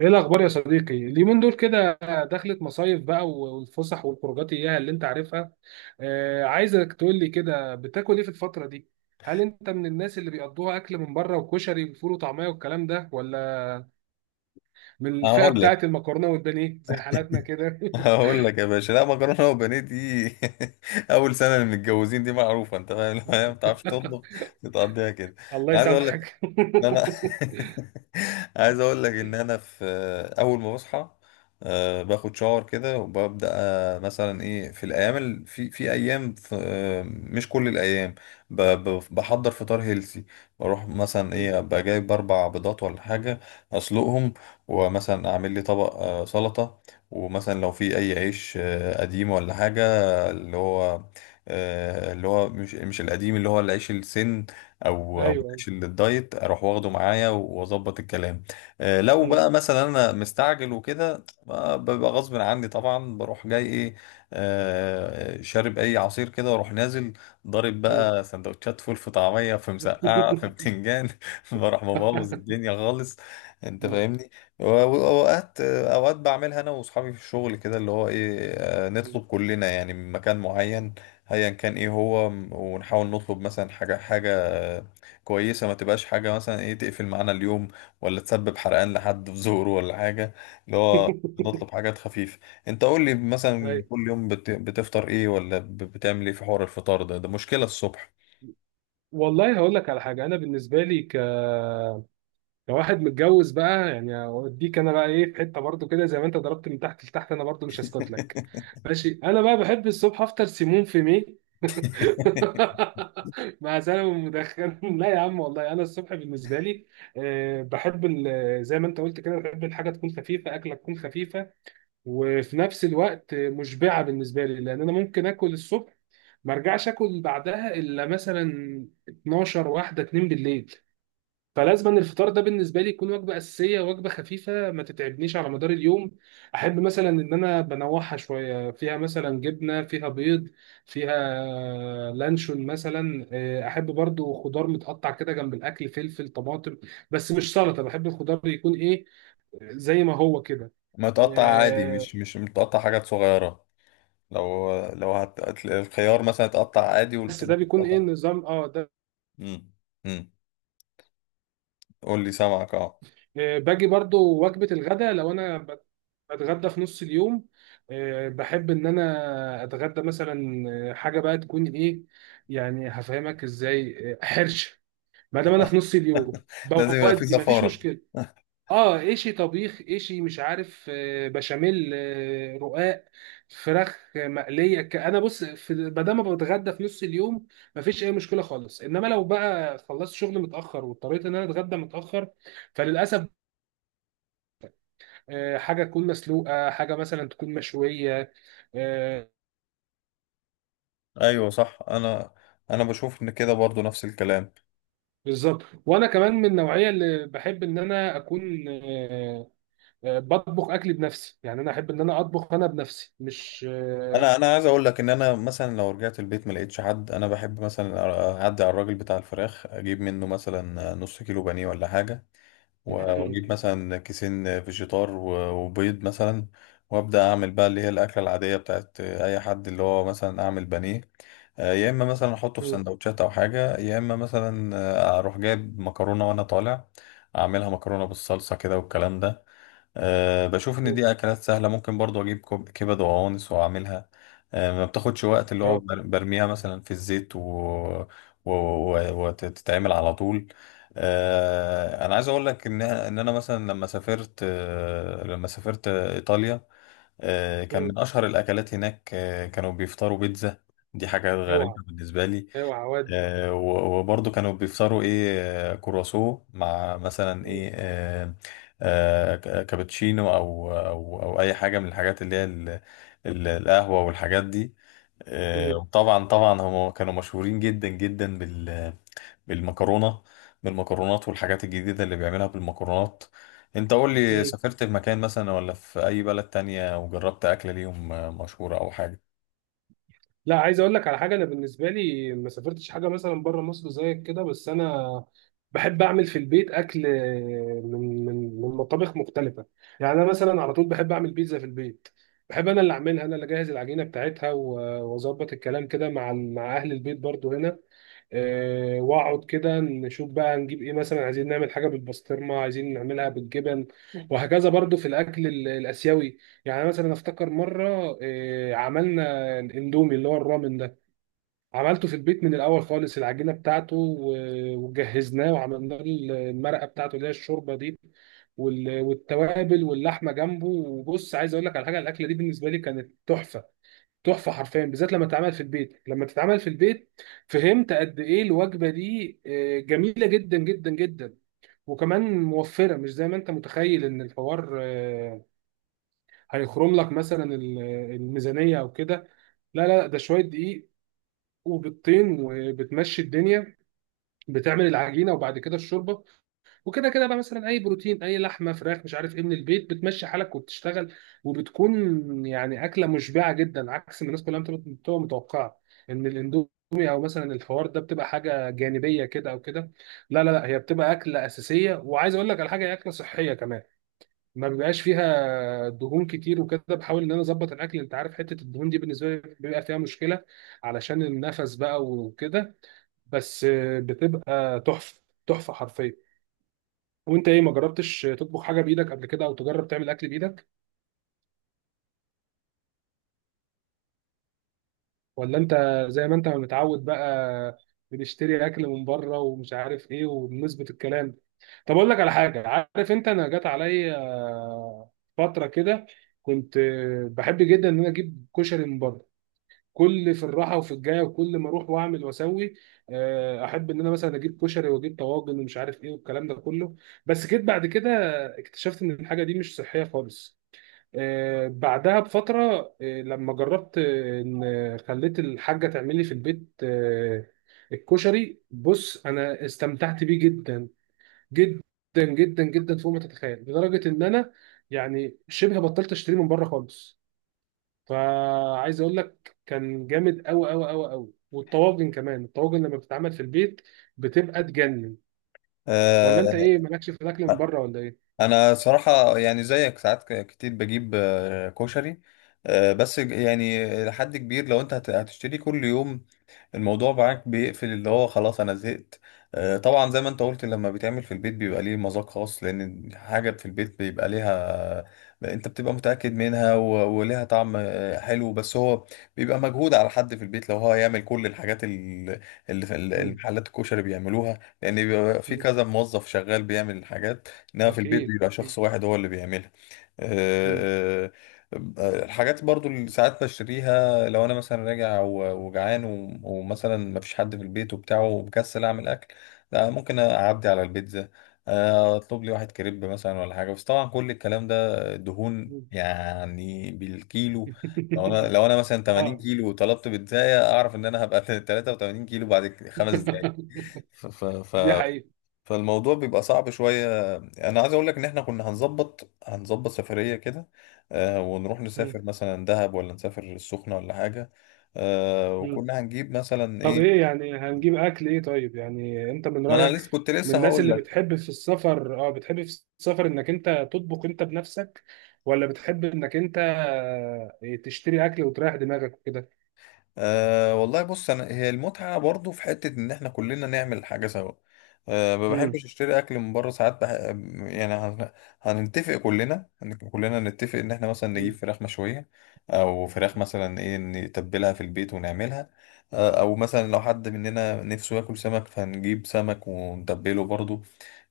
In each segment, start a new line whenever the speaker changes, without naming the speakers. ايه الاخبار يا صديقي اليومين دول كده؟ دخلت مصايف بقى، والفسح والخروجات اياها اللي انت عارفها. عايزك تقول لي كده، بتاكل ايه في الفتره دي؟ هل انت من الناس اللي بيقضوها اكل من بره وكشري وفول وطعميه والكلام ده، ولا من الفئه
هقول
بتاعه
لك
المكرونه والبانيه زي حالاتنا كده؟
هقول لك. يا باشا، لا، مكرونه وبانيه دي؟ اول سنه اللي متجوزين دي معروفه، انت فاهم. لو هي ما بتعرفش تطبخ بتقضيها كده.
الله
انا عايز اقول لك
يسامحك.
إن انا عايز اقول لك ان انا في اول ما بصحى باخد شاور كده وببدا، مثلا ايه، في الايام في ايام، في مش كل الايام بحضر فطار هيلسي. بروح مثلا
مم.
ايه، ابقى جايب 4 بيضات ولا حاجه، اسلقهم، ومثلا اعمل لي طبق سلطه، ومثلا لو في اي عيش قديم ولا حاجه، اللي هو، اللي هو مش القديم، اللي هو العيش السن، او او
ايوه.
ماشي للدايت، اروح واخده معايا واظبط الكلام. لو
مم.
بقى مثلا انا مستعجل وكده، ببقى غصب عني طبعا، بروح جاي ايه، شارب اي عصير كده واروح نازل ضارب
مم.
بقى سندوتشات فول، في طعميه، في مسقعه، في بتنجان. بروح مبوظ الدنيا خالص، انت
مم.
فاهمني. واوقات اوقات بعملها انا واصحابي في الشغل كده، اللي هو ايه، نطلب كلنا يعني من مكان معين، ايا كان ايه هو، ونحاول نطلب مثلا حاجه حاجه، كويسة، ما تبقاش حاجة مثلا ايه تقفل معانا اليوم ولا تسبب حرقان لحد في ظهره ولا حاجة، اللي هو نطلب حاجات خفيفة. انت قول لي مثلا
ايوه،
كل يوم بتفطر ايه؟ ولا بتعمل ايه في حوار الفطار ده مشكلة الصبح.
والله هقول لك على حاجه. انا بالنسبه لي لو واحد متجوز بقى يعني، اوديك انا بقى ايه في حته برضو كده، زي ما انت ضربت من تحت لتحت انا برضو مش هسكت لك. ماشي، انا بقى بحب الصبح افطر سيمون في مي. مع سلامه مدخن. لا يا عم، والله انا الصبح بالنسبه لي بحب زي ما انت قلت كده، بحب الحاجه تكون خفيفه، اكله تكون خفيفه. وفي نفس الوقت مشبعه بالنسبه لي، لان انا ممكن اكل الصبح ما ارجعش اكل بعدها الا مثلا 12 واحده 2 بالليل. فلازم أن الفطار ده بالنسبه لي يكون وجبه اساسيه، وجبه خفيفه ما تتعبنيش على مدار اليوم. احب مثلا ان انا بنوعها شويه، فيها مثلا جبنه، فيها بيض، فيها لانشون مثلا. احب برضو خضار متقطع كده جنب الاكل، فلفل، طماطم. بس مش سلطه، بحب الخضار يكون ايه، زي ما هو كده.
ما تقطع عادي،
آه،
مش متقطع، حاجات صغيرة. لو الخيار مثلا اتقطع عادي
بس ده
والطماطم
بيكون ايه
اتقطع.
النظام ده.
امم امم قول لي، سامعك. اه.
باجي برضو وجبة الغداء لو أنا بتغدى في نص اليوم. بحب إن أنا أتغدى مثلا حاجة بقى تكون إيه، يعني هفهمك إزاي، حرشة. ما دام أنا في نص اليوم
لازم يبقى في
بودي مفيش
زفارة.
مشكلة. اه، ايشي طبيخ، ايشي مش عارف، بشاميل، رقاق، فراخ مقليه. انا بص، في ما دام بتغدى في نص اليوم مفيش اي مشكله خالص. انما لو بقى خلصت شغل متاخر، واضطريت ان انا اتغدى متاخر، فللاسف حاجه تكون مسلوقه، حاجه مثلا تكون مشويه. آه.
ايوه، صح. انا بشوف ان كده برضو نفس الكلام.
بالظبط، وانا كمان من النوعيه اللي بحب ان انا اكون بطبخ اكلي بنفسي. يعني انا احب ان انا اطبخ انا بنفسي، مش
انا عايز اقول لك ان انا مثلا لو رجعت البيت ما لقيتش حد، انا بحب مثلا اعدي على الراجل بتاع الفراخ، اجيب منه مثلا نص كيلو بانيه ولا حاجه،
مم،
واجيب مثلا كيسين فيجيتار وبيض مثلا، وابدا اعمل بقى اللي هي الاكله العاديه بتاعت اي حد، اللي هو مثلا اعمل بانيه، يا اما مثلا احطه في
مم،
سندوتشات او حاجه، يا اما مثلا اروح جايب مكرونه وانا طالع، اعملها مكرونه بالصلصه كده والكلام ده. أه، بشوف ان
مم،
دي اكلات سهله. ممكن برضو اجيب كبد وقوانص واعملها. أه، ما بتاخدش وقت، اللي هو
آه،
برميها مثلا في الزيت وتتعمل على طول. أه، انا عايز اقول لك ان انا مثلا، لما سافرت ايطاليا، أه، كان
مم،
من اشهر الاكلات هناك، أه، كانوا بيفطروا بيتزا. دي حاجه
اوعى
غريبه بالنسبه لي.
اوعى ودي.
وبرضه كانوا بيفطروا ايه؟ كرواسو، مع مثلا ايه، كابتشينو، او اي حاجه من الحاجات اللي هي القهوه والحاجات دي.
مم،
وطبعا طبعا هم كانوا مشهورين جدا جدا بالمكرونه، بالمكرونات والحاجات الجديده اللي بيعملها بالمكرونات. انت قول لي،
مم،
سافرت في مكان مثلا ولا في اي بلد تانية وجربت اكله ليهم مشهوره او حاجه؟
لا، عايز اقول لك على حاجه. انا بالنسبه لي ما سافرتش حاجه مثلا بره مصر زيك كده، بس انا بحب اعمل في البيت اكل من مطابخ مختلفه. يعني انا مثلا على طول بحب اعمل بيتزا في البيت. بحب انا اللي اعملها، انا اللي اجهز العجينه بتاعتها واظبط الكلام كده مع مع اهل البيت برضو هنا. واقعد كده نشوف بقى هنجيب ايه، مثلا عايزين نعمل حاجه بالبسطرمه، عايزين نعملها بالجبن. وهكذا برضو في الاكل الاسيوي. يعني مثلا افتكر مره عملنا الاندومي اللي هو الرامن ده. عملته في البيت من الاول خالص، العجينه بتاعته وجهزناه، وعملنا له المرقه بتاعته اللي هي الشوربه دي، والتوابل واللحمه جنبه. وبص، عايز اقول لك على حاجه، الاكله دي بالنسبه لي كانت تحفه، تحفه حرفيا، بالذات لما تتعمل في البيت، لما تتعمل في البيت. فهمت قد ايه الوجبه دي جميله جدا جدا جدا. وكمان موفره، مش زي ما انت متخيل ان الحوار هيخرم لك مثلا الميزانيه او كده. لا لا، ده شويه دقيق، وبيضتين، وبتمشي الدنيا. بتعمل العجينه، وبعد كده الشوربه. وكده كده بقى، مثلا اي بروتين، اي لحمه، فراخ، مش عارف ايه من البيت، بتمشي حالك وبتشتغل. وبتكون يعني اكله مشبعه جدا، عكس ما الناس كلها بتبقى متوقعه ان الاندومي، او مثلا الفوار ده بتبقى حاجه جانبيه كده او كده. لا لا لا، هي بتبقى اكله اساسيه. وعايز اقول لك على حاجه، هي اكله صحيه كمان، ما بيبقاش فيها دهون كتير وكده. بحاول ان انا اظبط الاكل، انت عارف، حته الدهون دي بالنسبه لي بيبقى فيها مشكله علشان النفس بقى وكده. بس بتبقى تحفه، تحفه حرفيا. وانت ايه، ما جربتش تطبخ حاجه بايدك قبل كده، او تجرب تعمل اكل بايدك، ولا انت زي ما انت متعود بقى، بنشتري اكل من بره ومش عارف ايه وبنظبط الكلام؟ طب اقول لك على حاجه، عارف انت، انا جات عليا فتره كده كنت بحب جدا ان انا اجيب كشري من بره. كل في الراحه وفي الجايه وكل ما اروح واعمل واسوي. احب ان انا مثلا اجيب كشري، واجيب طواجن ومش عارف ايه والكلام ده كله. بس جيت بعد كده اكتشفت ان الحاجه دي مش صحيه خالص. بعدها بفترة، لما جربت إن خليت الحاجة تعمل لي في البيت الكشري، بص أنا استمتعت بيه جدا، جدا، جدا جدا فوق ما تتخيل. لدرجة إن أنا يعني شبه بطلت أشتري من بره خالص. فعايز أقول لك كان جامد أوي أوي أوي أوي. والطواجن كمان، الطواجن لما بتتعمل في البيت بتبقى تجنن. ولا
آه،
أنت إيه، مالكش في الأكل من بره ولا إيه؟
انا صراحة يعني زيك، ساعات كتير بجيب كشري. بس يعني لحد كبير، لو انت هتشتري كل يوم، الموضوع معاك بيقفل، اللي هو خلاص انا زهقت. طبعا زي ما انت قلت، لما بيتعمل في البيت بيبقى ليه مذاق خاص، لان حاجة في البيت بيبقى ليها، انت بتبقى متأكد منها، وليها طعم حلو. بس هو بيبقى مجهود على حد في البيت لو هو هيعمل كل الحاجات اللي في
مم،
المحلات الكشري بيعملوها، لان بيبقى في
مم،
كذا موظف شغال بيعمل الحاجات. انما في البيت
أكيد
بيبقى
أكيد.
شخص واحد هو اللي بيعملها.
مم،
آه، الحاجات برضو اللي ساعات بشتريها، لو انا مثلا راجع وجعان، ومثلا مفيش حد في البيت وبتاع، ومكسل اعمل اكل، لا، ممكن اعدي على البيتزا، اطلب لي واحد كريب مثلا ولا حاجه. بس طبعا كل الكلام ده دهون
مم.
يعني بالكيلو. لو انا لو انا مثلا 80
اه.
كيلو وطلبت بيتزاية، اعرف ان انا هبقى 83 كيلو بعد 5 دقايق. ف ف ف
دي حقيقة.
فالموضوع بيبقى صعب شوية. أنا عايز أقول لك إن إحنا كنا هنظبط سفرية كده، ونروح
مم.
نسافر مثلا دهب، ولا نسافر السخنة ولا حاجة،
مم.
وكنا هنجيب مثلا
طب ايه،
إيه.
يعني هنجيب اكل ايه؟ طيب، يعني انت من
ما أنا
رأيك
لسه، كنت
من
لسه
الناس
هقول.
اللي بتحب في السفر، بتحب في السفر انك انت تطبخ انت بنفسك، ولا بتحب انك انت تشتري اكل وتريح دماغك وكده؟
أه والله بص، انا هي المتعه برضو في حته ان احنا كلنا نعمل حاجه سوا. أه، ما بحبش
مم.
اشتري اكل من بره ساعات. يعني هنتفق كلنا، كلنا نتفق ان احنا مثلا نجيب
مم.
فراخ مشويه، او فراخ مثلا ايه نتبلها في البيت ونعملها. أه، او مثلا لو حد مننا نفسه ياكل سمك، فهنجيب سمك ونتبله برضو.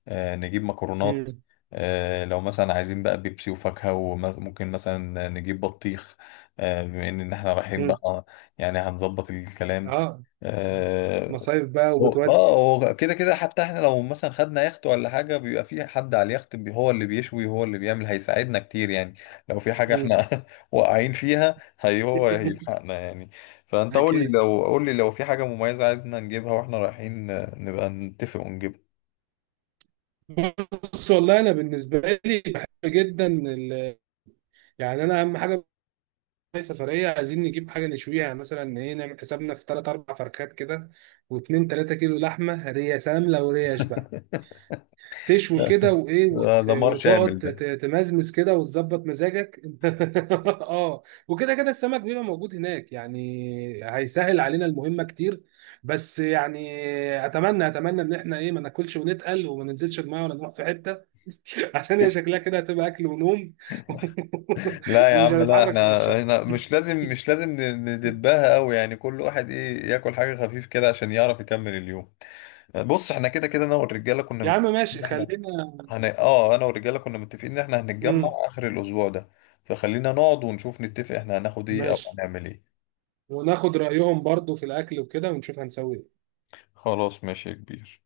نجيب مكرونات.
مم.
لو مثلا عايزين بقى بيبسي وفاكهة، وممكن مثلا نجيب بطيخ، بما ان احنا رايحين
مم.
بقى، يعني هنظبط الكلام.
اه،
اه.
مصايف بقى وبتودي.
هو كده كده، حتى احنا لو مثلا خدنا يخت ولا حاجة بيبقى في حد على اليخت هو اللي بيشوي، هو اللي بيعمل، هيساعدنا كتير يعني لو في حاجة احنا
مم.
واقعين فيها، هي هو هيلحقنا يعني. فانت قول لي،
اكيد.
لو في حاجة مميزة عايزنا نجيبها واحنا رايحين، نبقى نتفق ونجيبها.
بص، والله انا بالنسبه لي بحب جدا يعني انا اهم حاجه، هي سفرية، عايزين نجيب حاجة نشويها. يعني مثلا إيه، نعمل حسابنا في تلات أربع فرخات كده، واتنين تلاتة كيلو لحمة ريا سلام. لو ريش بقى تشوي كده وإيه
ده دمار شامل
وتقعد
ده.
تمزمز كده وتظبط مزاجك. آه. وكده كده السمك بيبقى موجود هناك يعني، هيسهل علينا المهمة كتير. بس يعني أتمنى أتمنى إن إحنا إيه ما ناكلش ونتقل وما ننزلش المية ولا نروح في حتة. عشان هي شكلها كده هتبقى أكل ونوم.
لا يا
ومش
عم، لا، احنا
هنتحرك من الشقة.
هنا مش لازم، ندبها قوي يعني، كل واحد ايه، ياكل حاجة خفيف كده عشان يعرف يكمل اليوم. بص، احنا كده كده انا والرجالة كنا
يا عم
متفقين
ماشي،
ان احنا
خلينا.
هن... اه انا والرجالة كنا متفقين ان احنا هنتجمع
امم.
اخر الاسبوع ده، فخلينا نقعد ونشوف نتفق احنا هناخد ايه او
ماشي.
هنعمل ايه.
وناخد رأيهم برضو في الأكل وكده ونشوف هنسوي إيه.
خلاص، ماشي يا كبير.